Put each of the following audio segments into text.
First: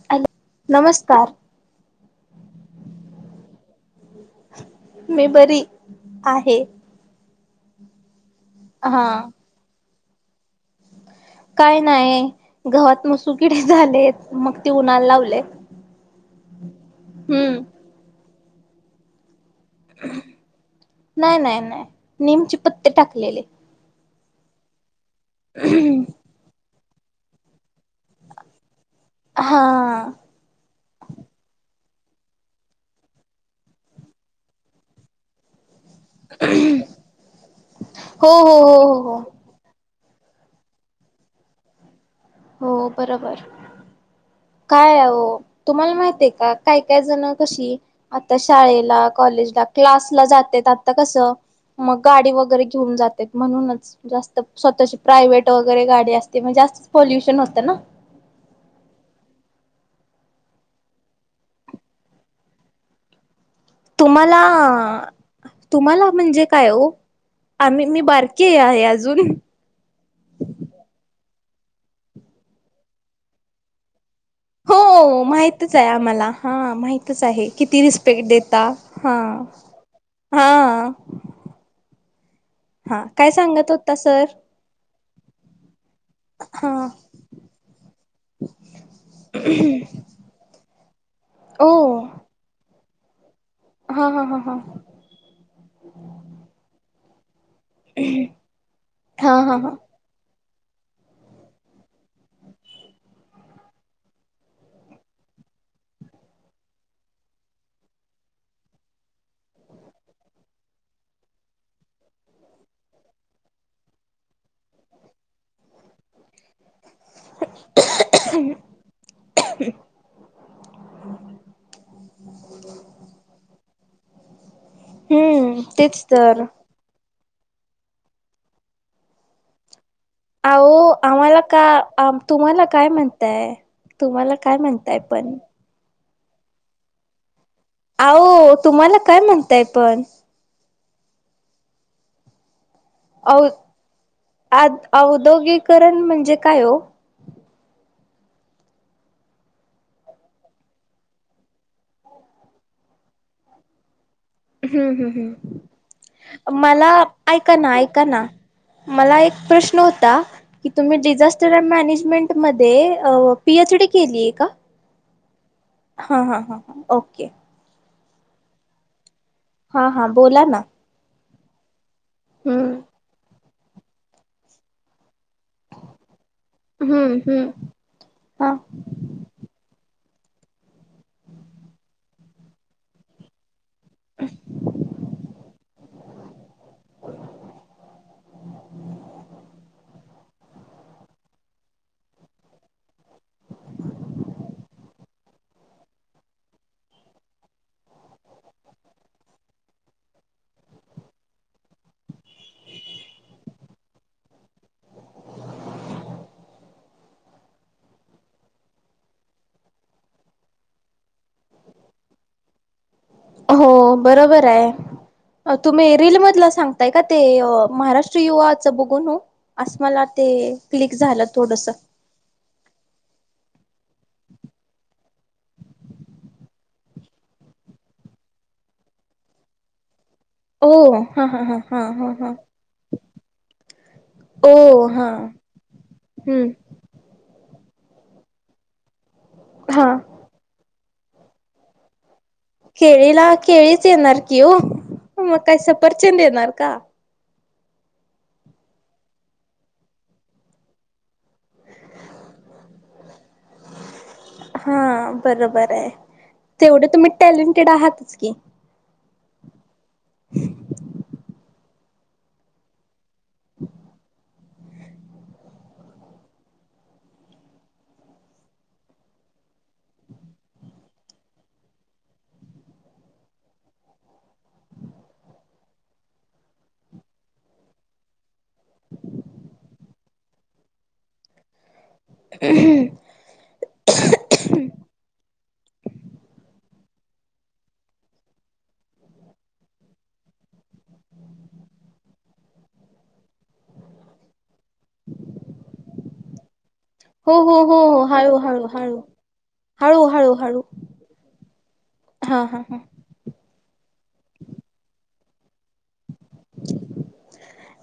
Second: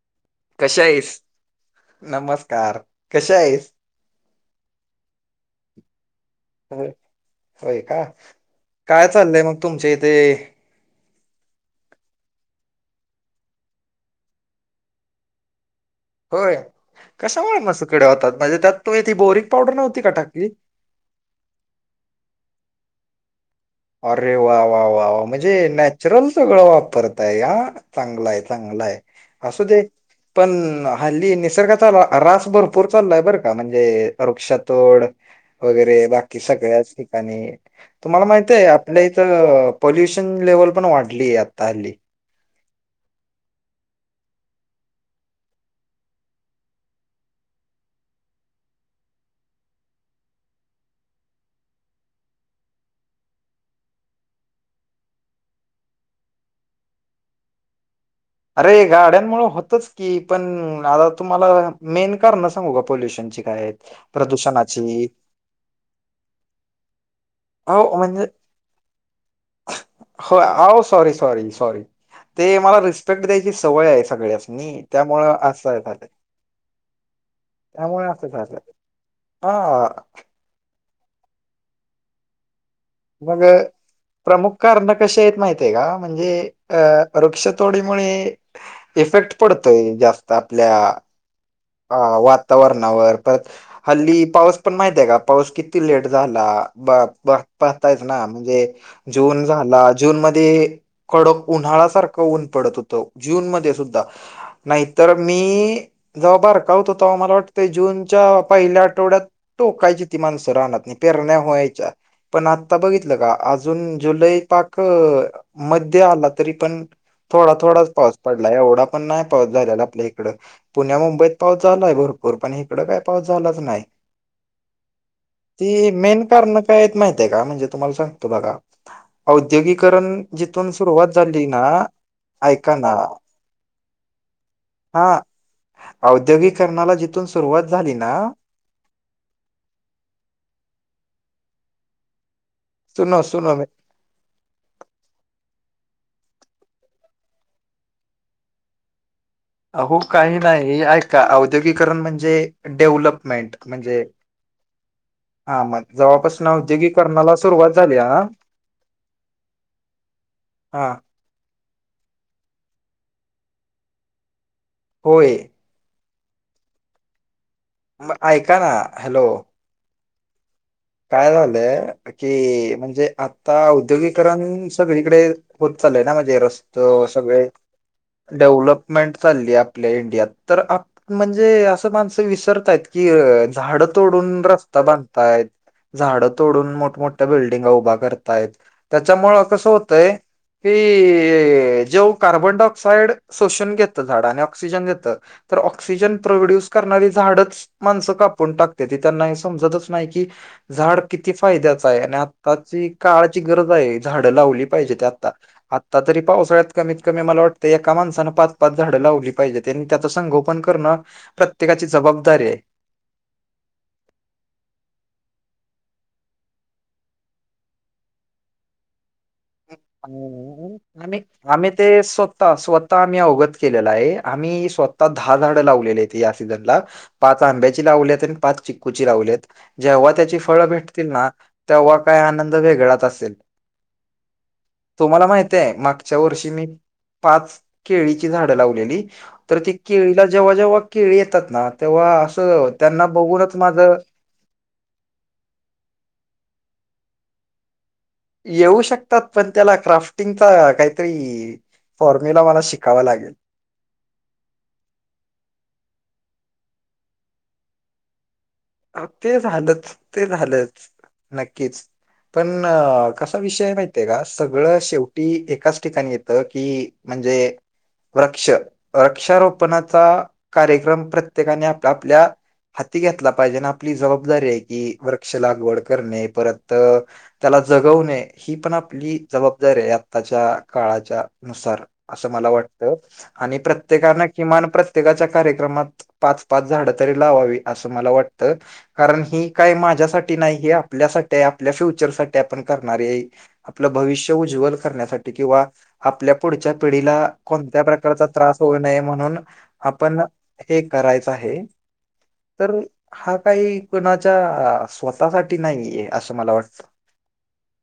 [unintelligible] कशी हाइ्स नमस्कार नमस्कार कशी हाइ्स? मी बरी आहे. होय, का हा काय चाललंय मग तुमच्या इथे? काय नाही? गव्हात मसू किडे झालेत, मग ते उन्हाला लावलेत. होय, कशामुळे मसू कडे होतात, म्हणजे त्यात तुम्ही ती बोरीक पावडर नव्हती, का टाकली? नाय, नाय, नाय नीमचे पत्ते टाकलेले. अरे! वा वा वा वा म्हणजे, नॅचरल सगळं वापरताय, या चांगला हाय चांगला हाय हा असूदे. पण हल्ली निसर्गाचा रास भरपूर चाललाय बरं का? म्हणजे, वृक्षतोड वगैरे बाकी सगळ्याच ठिकाणी तुम्हाला हो माहित हो आहे? हो आपल्या हो इथं पॉल्युशन लेवल, पण वाढलीय आता हल्ली. हो, बरोबर. काय आवो तुम्हाला माहित आहे का, काय काय जण कशी? आता शाळेला कॉलेजला क्लासला जातेत आता कसं? मग गाडी वगैरे घेऊन, जातेेत म्हणूनच, जास्त स्वतःची प्रायव्हेट वगैरे गाडी असते, म जास्तचं पॉल्युशन होतं ना? अरे गाड्यांमुळे होतच की, पण आता तुम्हाला मेन कारण सांगू का पोल्युशन त्यांची काय तुम्हाला प्रदूषणाची तुम्हाला म्हणजे काय हो आमही अहो मी म्हणजे बारकीे आहे अजून हो आ वो सॉरी सॉरी सॉरी ते मला रिस्पेक्ट द्यायची सवय आहे सग्ळ्यासनी हो माहितच आहे आम्हाला हा माहितच आहे किती त्यामुळे रिस्पेक्ट असं झालं देता हा हा हा हा काय मग सांगत होता सर प्रमुख कारण कशी आहेत माहिती माहितीय का म्हणजे हा अ वृक्षतोडीमुळे इफेक्ट पडतोय जास्त आपल्या हो अ वातावरणावर परत हा हा हल्ली हा हा पाऊस पण माहित आहे का पाऊस किती किती लेट झाला ब ब पाहतायच ना म्हणजे हा जून हा हा झाला जूनमध्ये कडक उन्हाळ सारखं ऊन पडत होतं जूनमध्ये सुद्धा नाही तर मी जवा बरका होतो तवा मला वाटतय जूनच्या पहिल्या आठवड्यात टोकायची ती माणसं रानातनी पेरण्या व्हायच्या पण आता बघितलं का अजून जुलै पाक मध्य आला तरी पण थोडा थोडाच पाऊस पडलाय एवढा पण नाही पाऊस झाल्याला आपल्या इकडं पुण्या मुंबईत पाऊस झालाय भरपूर पण इकडं काही पाऊस झालाच नाही हम्म ते तेच मेन तर कारण माहित का म्हणजे तुम्हाला सांगतो बघा औद्योगीकरण अहो आम्हाला का तुम्हाला ऐका ना काय म्हणताय तुम्हाला काय म्हणताय पण औद्योगिककरणाला जिथून सुरुवात झाली ना अहो तुम्हाला काय म्हणताय पण सुनाव सुनाव आद औद्योगिकरण म्हणजे काय हो अहो काही नाही ऐका औद्योगीकरण म्हणजे डेव्हलपमेंट म्हणजे हम्म हम् हा मग जेव्हापासून हम् मला औद्योगिकरणाला ऐका सुरुवात ना झाली ऐका हा ना मला एक प्रश्न होता की हा तुम्ही डिझास् - झास्टर मॅनेजमेंट मध्ये अ पीएच डी केलीय का होय हा हा हा ह ओके ऐकाना हॅलो हा हां बोला ना काय झालंय कि हम्म म्हणजे आता औद्योगीकरण सगळीकडे होत चालय ना म्हणे रस त हम्म सगळे हम्म हा डेव्हलपमेंट चालली आप आपल्या इंडियात तर आप म्हणजे असं माणसं विसरतायत की - झाडं तोडून रस्ता बांधतायत झाडं तोडून मोठमोठ्या बिल्डिंगा उभा करतायत त्याच्यामुळ कसं होतंय ही जेव कार्बन डायऑक्साइड शोषून घेतं झाड आणि ऑक्सिजन घेतं तर ऑक्सिजन प्रोड्यूस करणारी झाडच माणसं कापून टाकतेती त्यांना हे समजतच नाही की झाड किती फायद्याचं आहे आणि आताची काळाची गरज आहे झाडं लावली पाहिजे ते आता आत्ता तरी पावसाळ्यात कमीत कमी मला वाटतं एका माणसानं पाच पाच झाडं लावली पाहिजेत त्यांनी त्याच संगोपन करणं प्रत्येकाची जबाबदारी आहे हो बरोबर आहे तुम्ही रीलमधला सांगताय का ते महाराष्ट्र युवाचं बघून ओ. आम् आम्ही थोडस ते स् स्वतः आम्ही अवगत केलेला आहे. आम्ही स्वतः दहा झाड लावलेले आहेत या सीझनला. पाच आंब्याची लावलेत आणि पाच चिक्कूची लावलेत जेव्हा त्याची फळ ओ भेटतील हा ना, हा हा हा तेव्हा हा काय हा आनंद वेगळाच असेल. होओ. तुम्हाला माहितय मागच्या वर्षी मी पाच केळीची झाडं लावलेली. तर ती हा केळीला जेव्हा जेव्हा केळी येतात ना तेव्हा असं त्यांना केळीला बघूनच केळीच माझं, येणार की हो, मग कस परचंद येणार का! येऊ शकतात पण त्याला क्राफ्टिंगचा काहीतरी, फॉर्म्युला मला शिकावा लागेल. हा बरोबर आहे. तेवढे तुम्ही टॅलेंटेड आहातच की, ते झालंच, ते झालंच, नक्कीच. पण कसा विषय माहितीय का! सगळं शेवटी एकाच ठिकाणी येतं की, म्हणजे, वृक्ष वृक्षारोपणाचा कार्यक्रम प्रत्येकाने आपल्यापल्या हाती घेतला पाहिजे ना, आपली जबाबदारी आहे. की वृक्ष लागवड करणे परत त्याला जगवणे ही पण आपली जबाबदारी आहे. आत्ताच्या काळाच्या नुसार. असं मला वाटतं. आणि प्रत्येकान किमान प्रत्येकाच्या कार्यक्रमात पाच पाच झाडं तरी लावावी असं मला व वाटतं. कारण ही काय माझ्यासाठी नाही हे आपल्यासाठी आपल्या फ्युचरसाठी आपण करणारी आहे. आपलं भविष्य उज्ज्वल करण्यासाठी किंवा आपल्या पुढच्या पिढीला हो हो कोणत्या हो हो प्रकारचा हळू त्रास हळू होऊ नये हळू म्हणून हळू आपण हळू हळू हे करायचं आहे. हा हा. तर हा काही कोणाच्या स्वतःसाठी नाहीय. असं मला वाटत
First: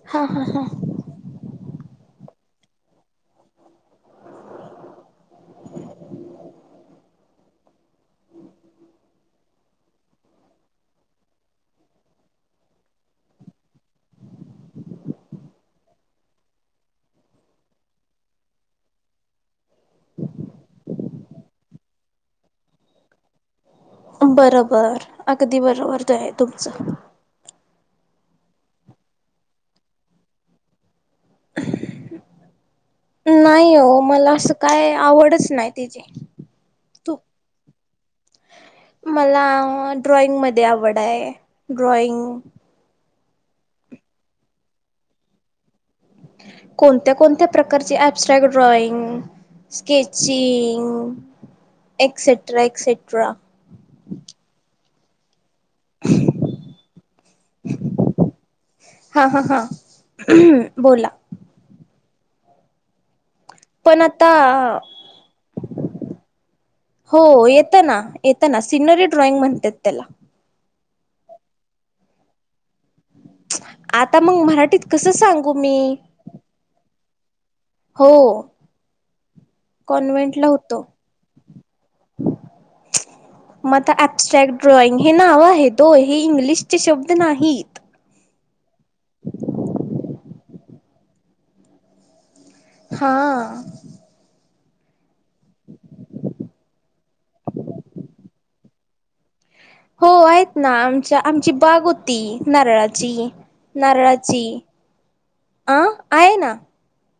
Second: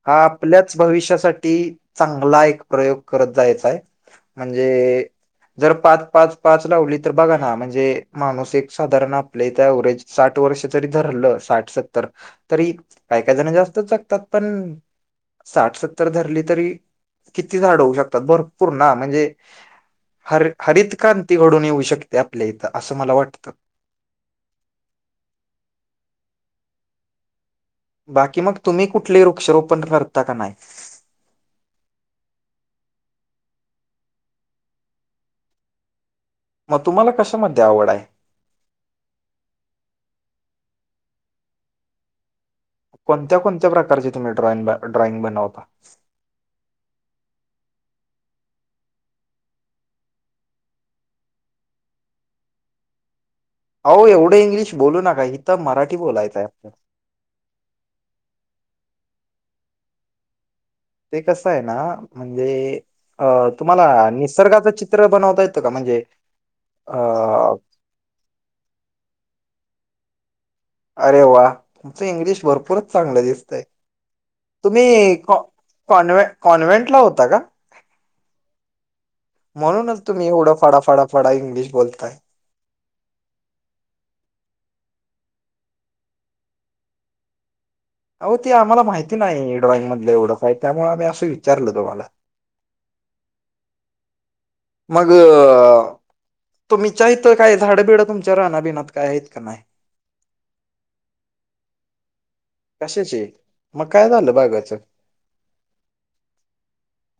हा आपल्याच भविष्यासा ठी चांगला एक प्रयोग करत जायचाय. म्हणजे, जर पाच पाच पाच लावली तर बघा ना म्हणजे, माणूस एक साधारण आपले त्या व्हरेज साठ वर्ष तरी धरलं साठ सत्तर तरी काही काही जण जास्त जगतात पण, साठ सत्तर धरली तरी किती झाड होऊ शकतात भरपूर ना म्हणजे, हर हरित क्रांती घडून येऊ शकते आपल्या इथं असं मला वाटतं. बरोबर अगदी बरोबरच आहे तुमचं. बाकी मग तुम्ही कुठले वृक्षरोपण करता का नाही? नाही हो मला असं काय आवडच नाही तिची मग तुम्हाला तू कशामध्ये आवड आहे. मला ड्रॉइंग मध्ये आवड आहे ड्रॉइंग. कोणत्या कोणत्या प्रकारची तुम्ही ड्रॉइंग ड्रॉइंग बनवता. कोणत्या कोणत्या प्रकारची abstract drawing, sketching etcetera etcetera. अहो, एवढं इंग्लिश बोलू नका हिथ मराठी बोलायचं आहे आपल्या. हा ह हा बोला. ते कसं आहे ना म्हणजे, अ पण तुम्हाला आता निसर्गाचं चित्र बनवता येतं का म्हणजे अ य ना येेत ना सिनरी ड्रॉइंग म्हणतात त्याला. अरे वा! तुमचं इंग्लिश भरपूरच चांगलं दिसत. आता मग मराठीत कसं तुम्ही सांगू मी कॉन कॉन्व्हेंट ला होता का? हो. हो. म्हणून तुम्ही एवढं फडा होतो फडाफडा इंग्लिश बोलताय. मता अबस्ट्रॅक्ट ड्रॉइंग हे नाव आहे तो हे इंग्लिशचे शब्द नाहीत. हो ते आम्हाला माहिती नाही ड्रॉइंग मधलं एवढं काय त्यामुळे आम्ही असं विचारलं तुम्हाला? हा. मग तुम्च्या इथ काय झाडं बिडं तुमच्या राहना बिनात काय आहेत का नाही. हो आहेत ना आमच्या आमची बाग ती कशाचे नारळाची मग काय झालं नारळाची बागाचं अ आहे ना.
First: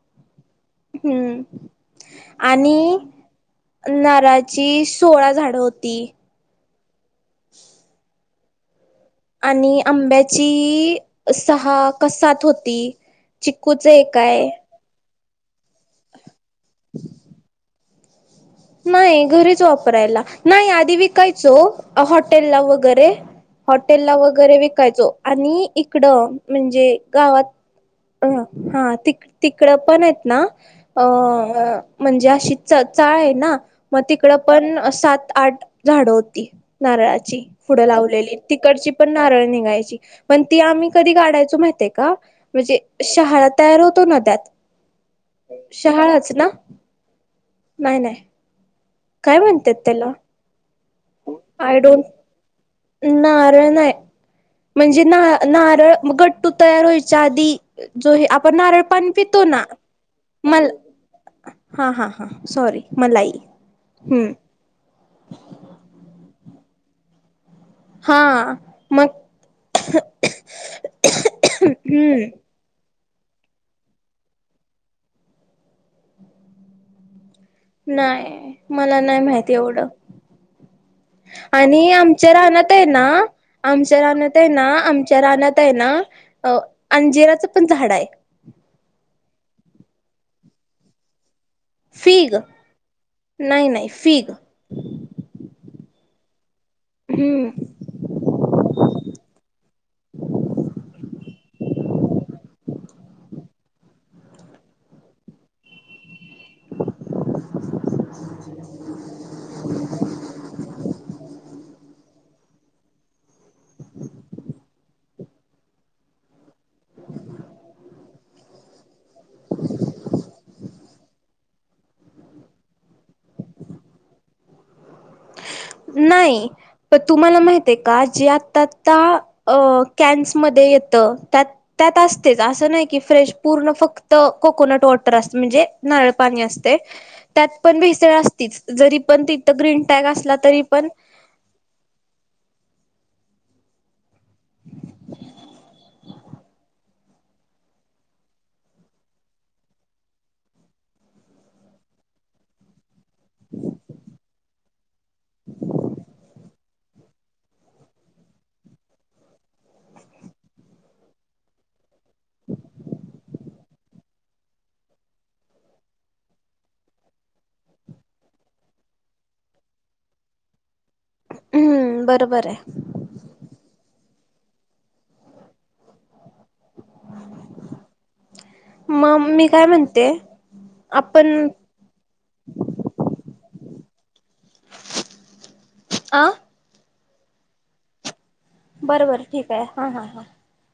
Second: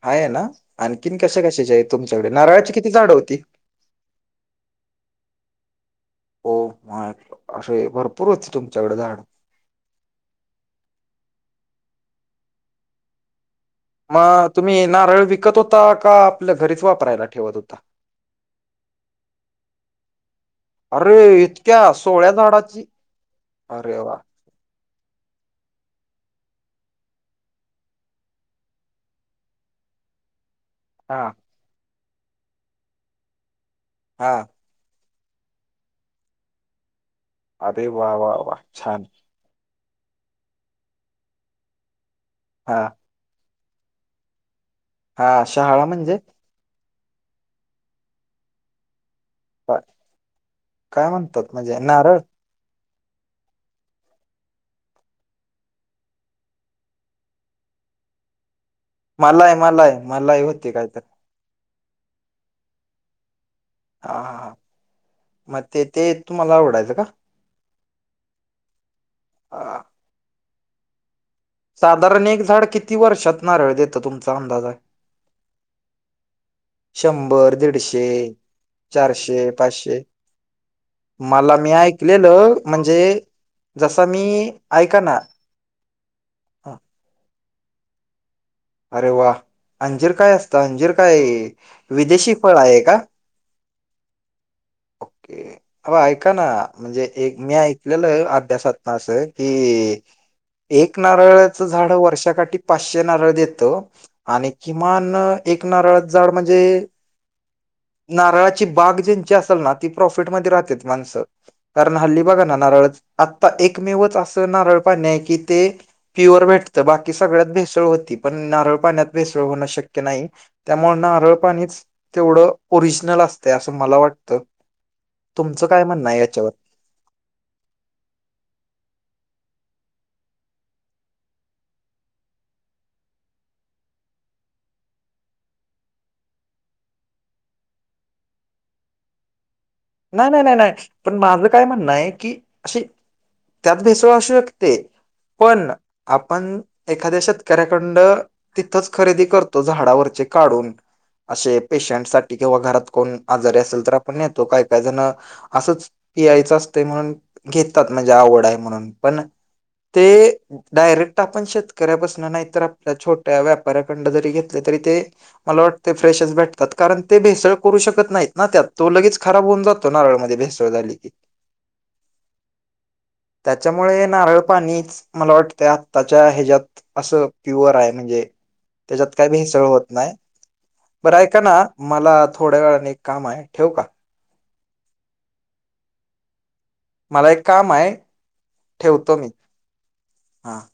हाय ना आणखीन कशा हम्म कशाचे आहे तुमच्याकडे नारळाची किती झाडं होती. नाराची सोळा झाडं होती. हो मा असे भरपूर होते तुमच्याकडे झाड आणि आंब्याची सहा कसात होती. चिकूचं आहे काय? मी नारळ विकत होता का आपल्या घरीच वापरायला ठेवत होता. नाही घरीच वापरायला नाही आधी अरे विकायचो इतक्या सोळ्या हॉटेल ला झाडाची वगैरे अरे हॉटेल ला वा वगैरे विकायचो आणि इकडं म्हणजे गावात अ हा तिक तिकडं पण आहेत ना. अ हा म्हणजे अशी च चाळ आहे ना मग तिकड हा पण सात आठ झाडं होती नारळाची पुढं अरे वा वा लावलेली वा तिकडची छान पण नारळ निघायची. पण ती आम्ही कधी कााडायचो माहिते का म्हणजे हा शहारात तयार होतो नद्यात हा शहाळा म्हणजे नाही नाही काय म्हणतात त्याला काय म्हणतात म्हणजे आय डोंट नारळ. नारळ नाही. म्हणजे नारळ गट्टू तयार व्हायच्या आधी जो हे आपण नारळ पाणी पितो मला आहे ना मलाय मलाही मल होती काय तर हा हा हा सॉरी मलाई. हा हा हम्म हा मग ते ते तुम्हाला आवडायचं का? हा मग हा. साधारण हम्म एक झाड किती? व शत नारळ देत तुमचा अंदाज आहे शंभर दीडशे नाही मला नाही चारशे माहिती एवढं पाचशे मला मी आणि आमच्या ऐकलेलं राहनात आहे म्हणजे ना आमच्या जसा मी रानात आहे ना ऐका ना आमच्या रानात आहे ना अ हा, अंजिराचं पण झाड आहे अरे वा अंजीर काय असतं अंजीर काय विदेशी फिग फळ आहे का नाही नाही फिग ओके अ ऐका ना म्हणजे एक हम्म मीऐ लेलं अभ्यासात ना असं की एक नारळाचं झाड वर्षाकाठी पाचशे नारळ देत आणि किमान एक नारळ जाड म्हणजे नारळाची बाग ज्यांची असेल ना ती प्रॉफिटमध्येध्ये राहते माणसं कारण हल्ली बघा ना नारळ आत्ता एकमेवच असं नारळ पाणी आहे की ते प्युअर भेटतं बाकी सगळ्यात भेसळ होती पण नारळ पाण्यात भेसळ होणं शक्य नाही त्यामुळे नारळ पाणीच तेवढं ओरिजनल असत असं मला वाटतं तुमचं काय म्हणणं आहे नाही याच्यावर? प तुम्हाला माहित आहे का जे आताता कॅनसमध्येध्ये येतं त्यात त्यात असतेच असं नाही की फ्रेश पूर्ण फक्त कोकोनट वॉटर असते म्हणजे नारळ पाणी असते त्यात पण भिळ अस जरी पण तिथ गन टॅग अस नाही नाही नाही तरी नाही पण माझ काय म्हणणं आहे की असे त्यात भेसळ असू शकते पण आपण एखाद्या शेतकऱ्याकंड तिथंच खरेदी करतो झाडावरचे काढून असे पेशंटसाठीठी किंवा घरात कोण आजारी असेल तर आपण येतो काय काय जण असंच पियायचं असत म्हणून घेतात म्हणजे आवड आहे म्हणून पण- ते- डायरेक्ट आपण शेतकऱ्यापासन नाही तर आपल्या छोट्या व्यापाऱ्याकडन जरी घेतले तरी ते- मला वाटत फ्रेशच भेटतात. कारण ते भेसळ करू शकत नाहीत ना त्यात. तो लगेच- खराब होऊन जातो. नारळमध्ये भेसळ झाली की. हम्म. बरोबर आहे. त्याच्यामुळे नारळ पाणीच मला वाटत- त्याच्या ह्याच्यात असं प्युअर आहे. म्हणजे त्याच्यात मग काय मी भेसळ होत म्हणते नाही. आपण- का ना मला थोड्या वेळाने काम आहे. ठेवू का? अ? मला एक काम आहे. बरं बरं. ठीक आहे. हा हां हां. हां.